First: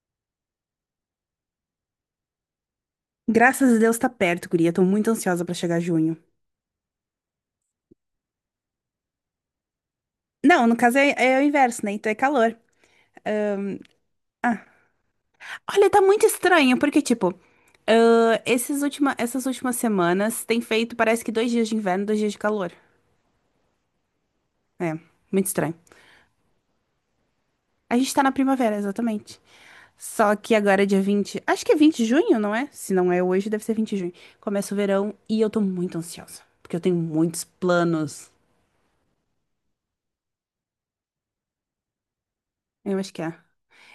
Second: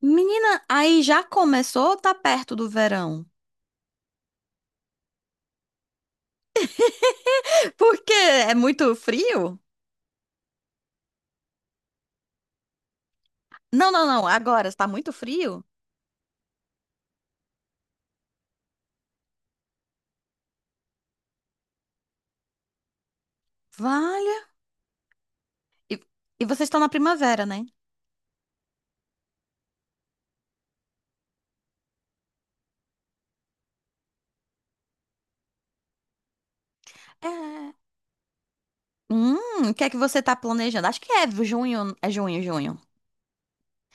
Menina, aí já começou ou tá perto do verão? Graças a Deus tá perto, guria. Tô muito ansiosa pra chegar junho. Porque é muito frio? Não, no caso é o inverso, né? Então é calor. Ahn, Não, não, não. ah. Agora está muito frio? Olha, tá muito estranho, porque, tipo, essas últimas semanas tem feito, parece que 2 dias de inverno, 2 dias de calor. Valha. É, muito estranho. E, e vocês estão na primavera, né? A gente tá na primavera, exatamente. Só que agora é dia 20. Acho que é 20 de junho, não é? Se não é hoje, deve ser 20 de junho. Começa o verão e eu tô muito ansiosa, porque eu tenho muitos É. planos. O que é que você tá planejando? Acho que é junho, junho. Eu acho que é.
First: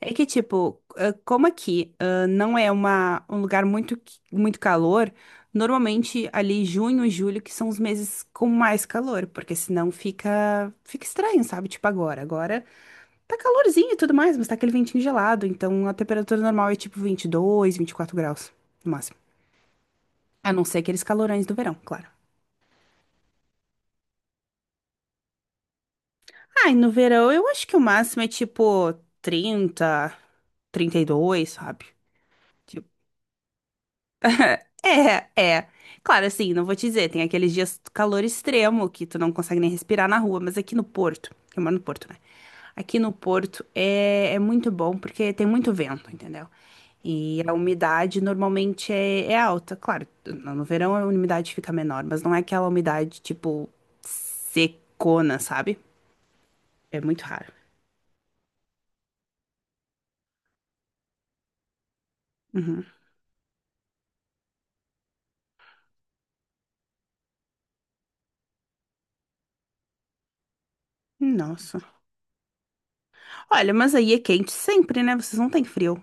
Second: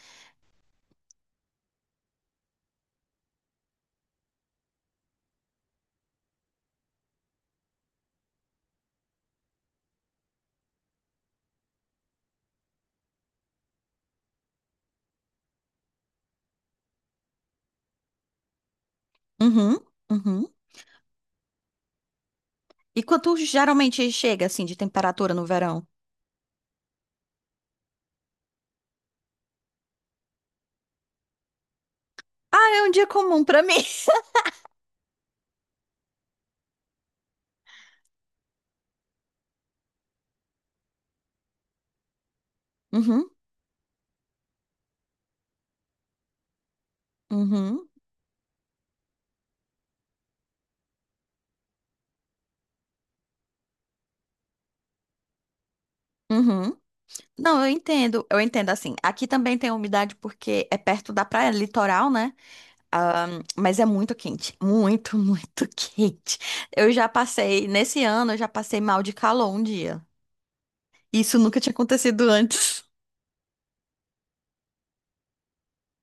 É que, tipo, como aqui, não é um lugar muito, muito calor, normalmente ali junho e julho que são os meses com mais calor, porque senão fica estranho, sabe? Tipo agora. Agora tá calorzinho e tudo mais, mas tá aquele ventinho gelado, então a temperatura normal é tipo 20, 22, 24 graus, no máximo. Uhum, uhum. A não ser aqueles calorões do verão, claro. E quanto geralmente chega assim de temperatura no verão? Ai, no verão eu acho que o máximo é tipo 30, 32, sabe? Ah, é um dia comum pra mim. É, é. Claro, assim, não vou te dizer, tem aqueles dias de calor extremo que tu não consegue nem respirar na rua, mas aqui no Porto, eu moro no Porto, né? Aqui no Uhum, Porto é muito bom porque tem muito vento, entendeu? E a uhum, umidade normalmente é alta. Claro, no verão a umidade fica menor, mas não é aquela umidade tipo secona, sabe? uhum. É muito raro. Não, eu entendo assim. Aqui também tem umidade porque é perto da praia, litoral, né? Uhum. Mas é muito quente, muito, muito quente. Eu já passei, nesse ano, eu já passei mal de calor um dia. Isso nunca tinha Nossa. acontecido antes. Olha, mas aí é quente sempre, né? Vocês não têm frio.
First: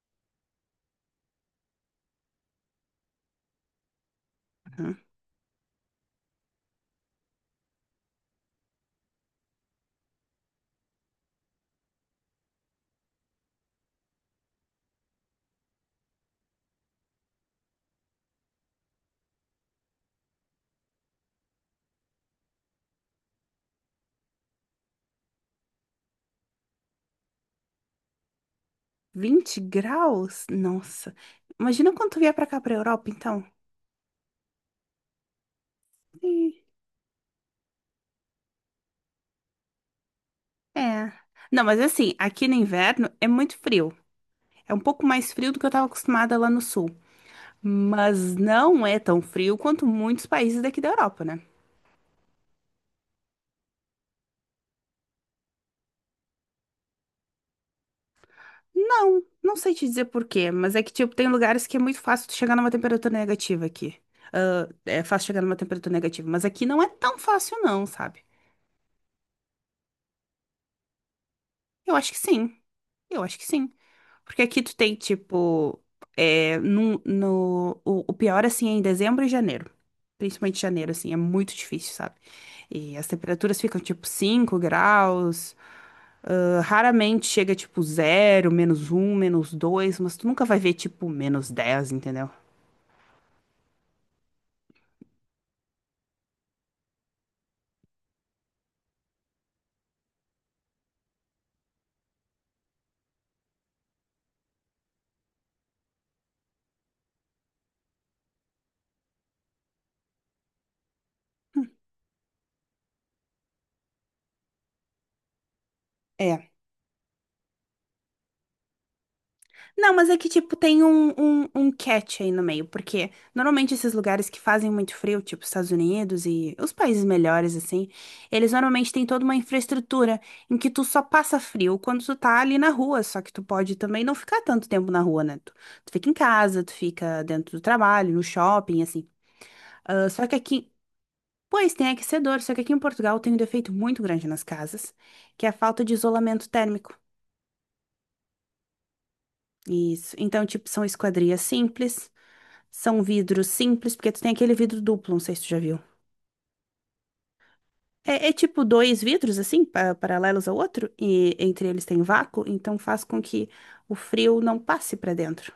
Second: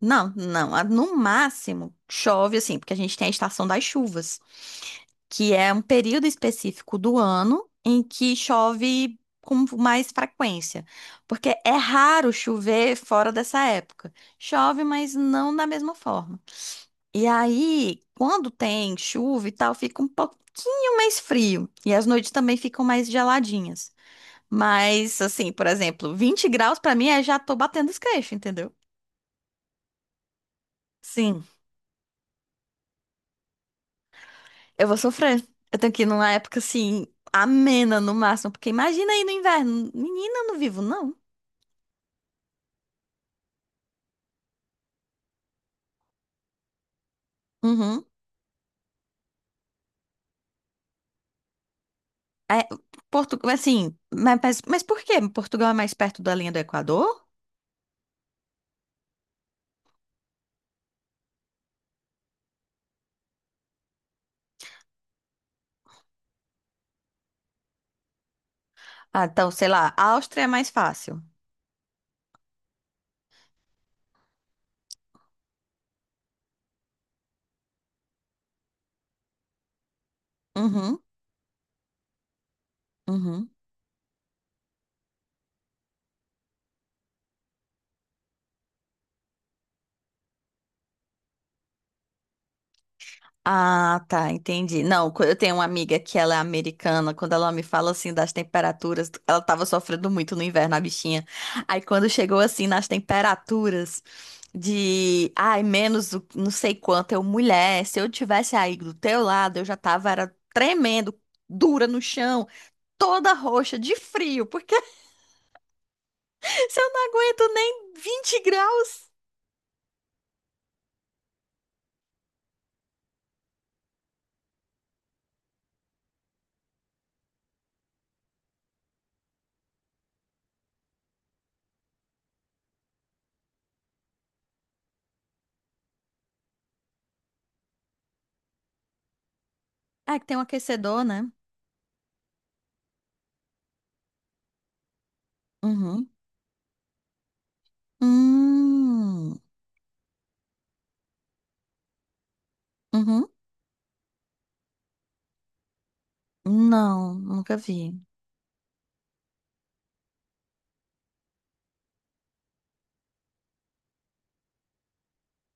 Não, não. No máximo, chove assim, porque a gente tem a estação das chuvas, Uhum. que é um período específico do ano em que chove com mais frequência. Porque é raro chover fora dessa época. Chove, mas não da mesma forma. E aí, quando tem chuva e tal, fica um pouquinho mais frio. E as noites também ficam mais geladinhas. Mas, assim, por exemplo, 20 graus pra mim é já tô batendo os queixos, entendeu? 20 graus? Nossa. Sim, Imagina quando tu vier pra cá, pra Europa, então. eu vou sofrer. Eu tenho que ir numa Ih, época assim, amena no máximo, porque imagina aí no inverno. Menina, eu não vivo, é. não. Não, mas assim, aqui no inverno é muito frio. É um pouco mais frio do que eu tava acostumada lá no sul. Uhum. Mas não é tão frio quanto muitos países daqui da Europa, né? É, Portugal, assim, mas por quê? Portugal é mais perto da linha do Equador? Não, não sei te dizer por quê, mas é que, tipo, tem lugares que é muito fácil tu chegar numa temperatura negativa aqui. Ah, é fácil chegar numa temperatura negativa, mas aqui não é tão fácil, não, sabe? Ah, então, sei lá, a Áustria é mais fácil. Eu acho que sim. Eu acho que sim. Porque aqui tu tem, tipo, é, no, o pior, assim, é em dezembro e janeiro. Principalmente janeiro, Uhum, assim, é muito difícil, sabe? E as uhum. temperaturas ficam, tipo, 5 graus. Ah, raramente chega, tipo, 0, -1, -2, mas tu nunca vai ver, tipo, -10, entendeu? Ah, tá, entendi. Não, eu tenho uma amiga que ela é americana. Quando ela me fala assim das temperaturas, ela tava sofrendo muito no inverno, a bichinha. Aí quando chegou assim nas temperaturas de, ai, não sei quanto, eu, mulher, se eu tivesse aí do teu lado, eu já tava era tremendo, dura no chão, toda roxa de frio, porque É. se eu não aguento nem 20 graus. Não, mas é que, tipo, tem um catch aí no meio, porque normalmente esses lugares que fazem muito frio, tipo Estados Unidos e os países melhores, assim, eles normalmente têm toda uma infraestrutura em que tu só passa frio quando tu tá ali na rua, só que tu pode também não ficar tanto tempo na rua, né? Tu fica em casa, tu fica dentro do trabalho, no shopping, assim. Ah, Ah, que só que tem um aqui. aquecedor, né? Pois, tem aquecedor, só que aqui em Portugal tem um defeito muito grande nas casas, que é a falta de Uhum. isolamento térmico. Hum. Isso. Então, tipo, são esquadrias simples. São Uhum. vidros simples, porque tu tem aquele vidro duplo, não sei se tu já viu. Não, nunca vi. É tipo dois vidros, assim, paralelos ao outro, e entre eles tem vácuo, então faz com que o frio não passe pra dentro.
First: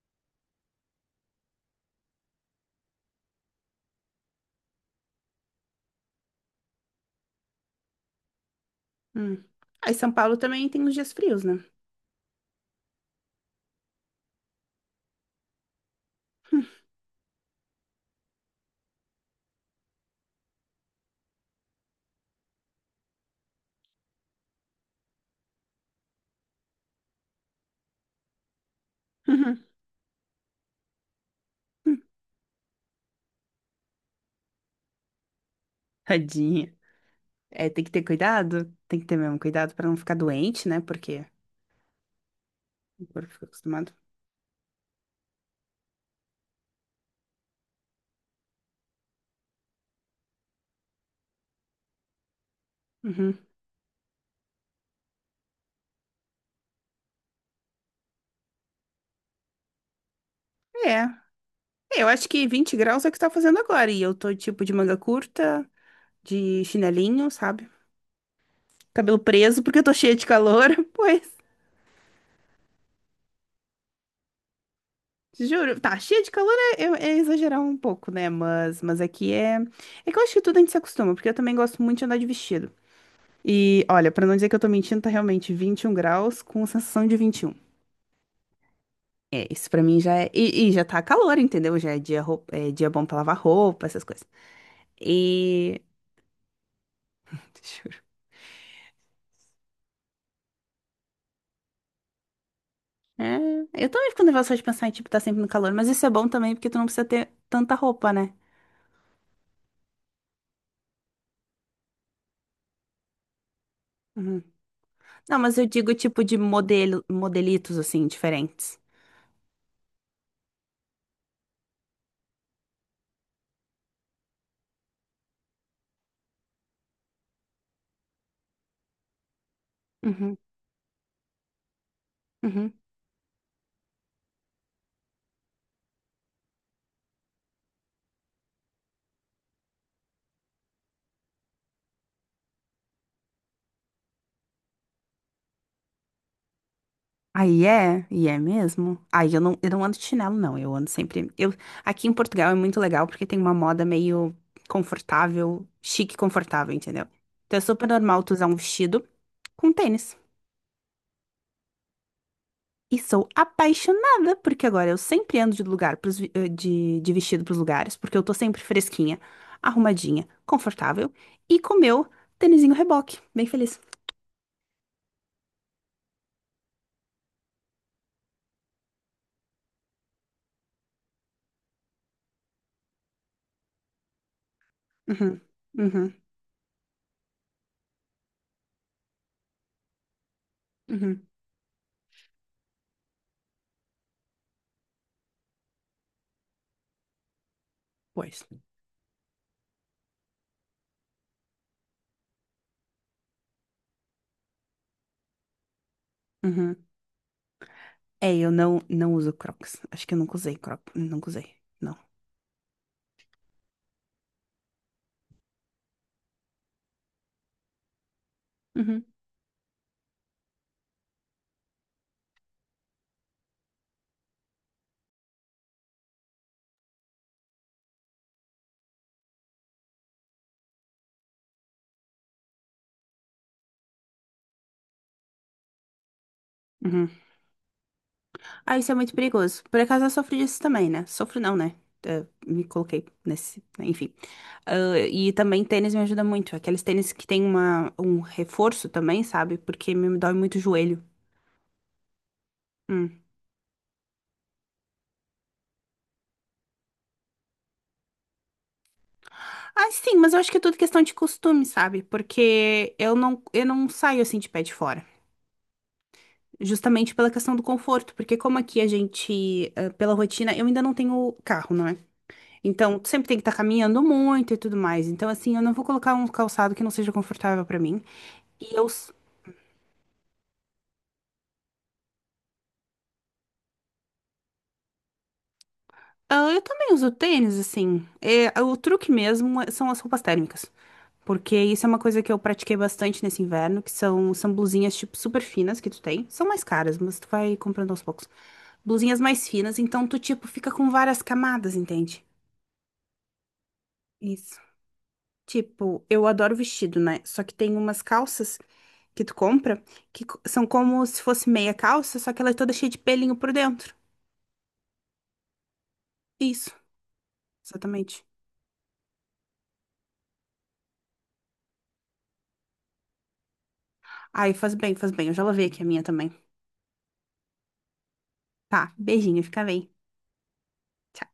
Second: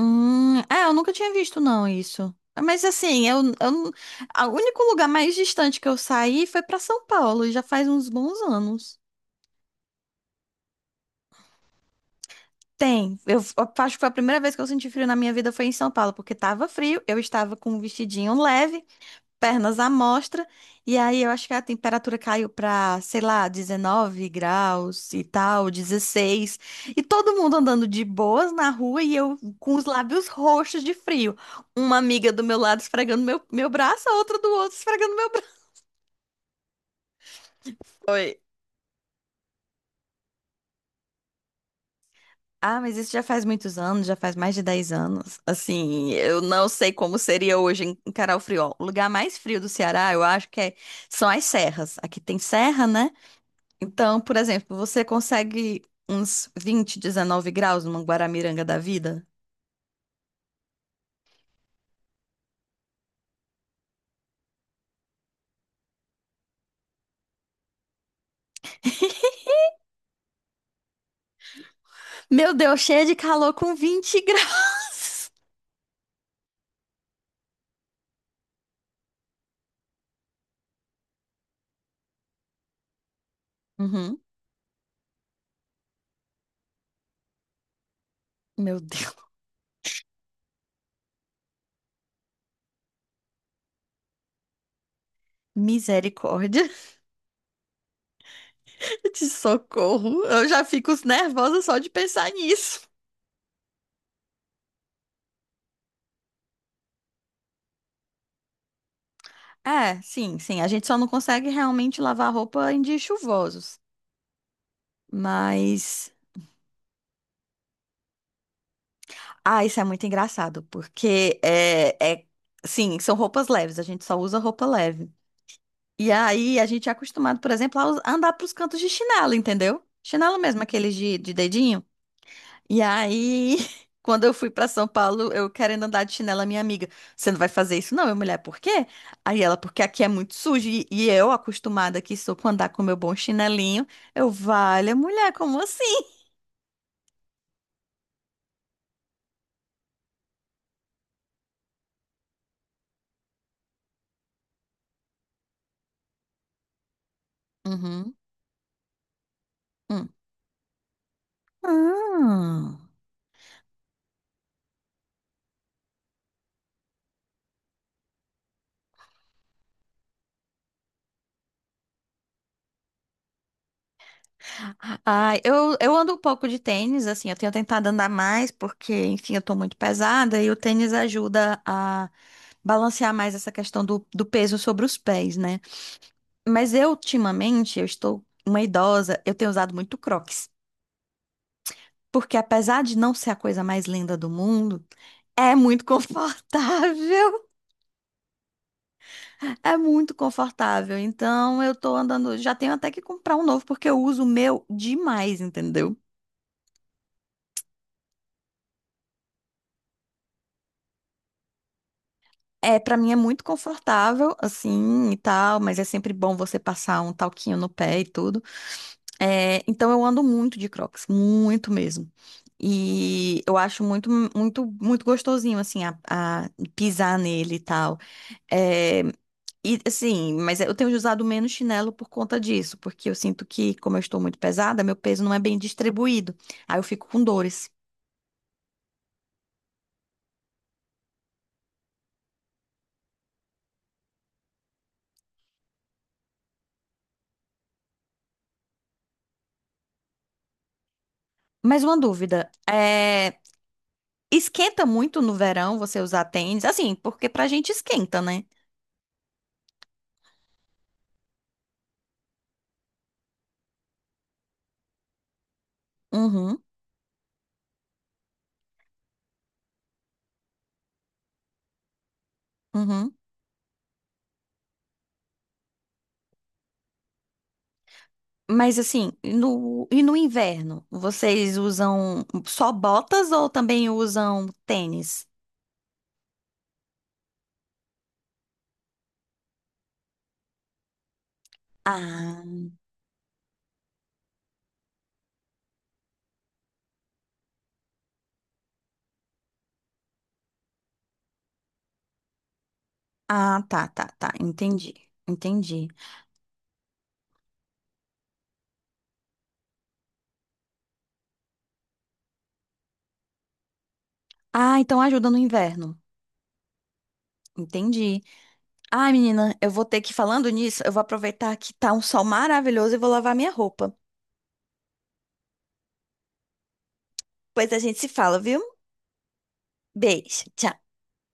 É, eu nunca tinha visto não isso. Mas assim, eu, não- a- O único lugar mais distante que eu saí foi pra São Paulo, e já faz uns bons anos. Hum. Aí São Paulo também tem os dias frios, né? Tem, eu acho que foi a primeira vez que eu senti frio na minha vida foi em São Paulo, porque tava frio, eu estava com um vestidinho leve, pernas à mostra. E aí eu acho que a temperatura caiu para, sei lá, 19 graus e tal, 16 E todo mundo andando de boas na rua e eu com os lábios roxos de frio. Uma amiga do meu lado esfregando meu braço, a outra do outro esfregando meu braço. Tadinha. É, tem que ter Foi. cuidado, tem que ter mesmo cuidado pra não ficar doente, né? Porque Ah, mas o isso já corpo fica faz muitos acostumado. anos, já faz mais de 10 anos. Assim, eu não sei como seria hoje em encarar o... Ó, o lugar mais frio do Ceará, eu acho que é, são as serras. Aqui tem serra, né? Uhum. Então, por exemplo, você consegue uns 20, 19 graus numa Guaramiranga da vida? É. Eu acho que 20 graus é o que tá fazendo agora, e eu tô tipo de manga curta, de chinelinho, sabe? Cabelo preso, porque eu tô cheia de calor, pois, Meu Deus, cheia de calor com 20 graus. juro. Tá, cheia de calor é exagerar um pouco, né? Mas aqui é. É que eu acho que tudo a gente se acostuma, porque eu também gosto muito de andar de vestido. E olha, Uhum. pra não dizer que eu tô mentindo, tá realmente 21 graus com sensação de 21. Meu Deus. É, isso pra mim já é. E já tá calor, entendeu? Já é dia bom pra lavar roupa, essas coisas. E. Misericórdia Juro. de socorro. Eu já fico nervosa só de pensar nisso. É, eu também fico nervosa só de pensar em, tipo, tá sempre no calor, mas isso é bom também, porque tu não precisa ter tanta roupa, né? É, sim, sim. A gente só não consegue realmente lavar roupa em dias chuvosos. Uhum. Não, mas eu digo Mas... tipo de modelo, modelitos assim, diferentes. Ah, isso é muito engraçado, porque é. Sim, são roupas leves. A gente só usa roupa leve. E aí a gente é acostumado, por exemplo, a andar pros cantos de chinelo, entendeu? Uhum, Chinelo mesmo, aqueles de dedinho. uhum. E aí, quando eu fui pra São Paulo, eu querendo andar de chinelo, a minha amiga, você não vai fazer isso não, minha mulher, por quê? Aí ela, porque aqui é muito sujo. E eu, acostumada que sou com andar com meu bom chinelinho, eu, vale, mulher, como assim? Aí é, e é mesmo. Aí eu não ando de chinelo, não. Eu ando sempre. Aqui em Portugal é muito legal porque tem uma moda meio confortável, chique e confortável, entendeu? Então é super Uhum. normal tu usar um vestido com Hum. tênis. Ah. E sou apaixonada, porque agora eu sempre ando de lugar pros, vi- eh, de vestido pros lugares, porque eu tô sempre fresquinha, arrumadinha, confortável e com meu tênisinho reboque, bem feliz. Ah, eu ando um pouco de tênis, assim, eu tenho tentado andar mais, porque, enfim, eu tô muito pesada e o tênis ajuda a balancear mais essa questão do peso sobre os pés, Uhum, né? uhum. Mas eu, ultimamente, eu estou uma idosa, eu tenho usado muito Crocs, Uhum. porque apesar de não ser a coisa mais linda do mundo, é muito confortável, Pois. é muito confortável. Então, eu tô andando, já tenho até que comprar um novo, porque eu uso o meu demais, entendeu? Uhum. É, eu não uso Crocs. Acho que eu nunca usei Crocs. Nunca usei. Não. É, para mim é muito confortável, assim, e tal, mas é sempre bom você passar um talquinho no pé e tudo. Uhum. É, então eu ando muito de Crocs, muito mesmo. E eu acho muito, muito, muito gostosinho, assim, a pisar nele e tal. É, e assim, mas eu tenho usado menos chinelo por conta disso, porque eu sinto que, como eu estou muito pesada, meu peso não é bem distribuído. Aí eu Uhum. fico com dores. Ah, isso é muito perigoso. Por acaso eu sofro disso também, né? Sofro não, né? Me coloquei nesse, né. Enfim. Ah, e também tênis me ajuda muito. Aqueles tênis que tem um reforço também, sabe? Porque me dói muito o joelho. Mais uma dúvida, Hum. é, esquenta muito no verão você usar tênis, assim, porque pra gente esquenta, né? Ah, sim, mas eu acho que é tudo questão de costume, sabe? Porque eu não saio assim de pé de fora. Uhum, Justamente pela questão do conforto, porque como aqui a gente, pela rotina, eu ainda não tenho carro, não é? Então, tu uhum. sempre tem que estar caminhando muito e tudo mais. Então, assim, eu não vou colocar um calçado que não seja confortável pra mim. E Mas eu, s- assim, e no inverno, vocês usam só botas ou também usam tênis? ah, eu também uso tênis, assim. É, o truque mesmo são as roupas térmicas. Porque isso é uma coisa que eu Ah, pratiquei bastante nesse inverno, que são blusinhas, tipo, super finas que tu tem. São mais caras, mas tu vai comprando aos poucos. Blusinhas mais finas, então tu, tipo, fica com várias camadas, entende? ah, tá, tá, tá. Isso. Entendi, entendi. Tipo, eu adoro vestido, né? Só que tem umas calças que tu compra que são como se fosse meia calça, só que ela é toda cheia de pelinho por dentro. Ah, então ajuda no inverno. Isso, Entendi. exatamente. Ah, menina, eu vou ter que, falando nisso, eu vou aproveitar que tá um sol maravilhoso e vou lavar minha roupa. Ai, faz bem, faz bem. Eu já lavei aqui a minha também. Pois a gente se fala, viu? Tá, beijinho, fica bem. Beijo, tchau. Tchau.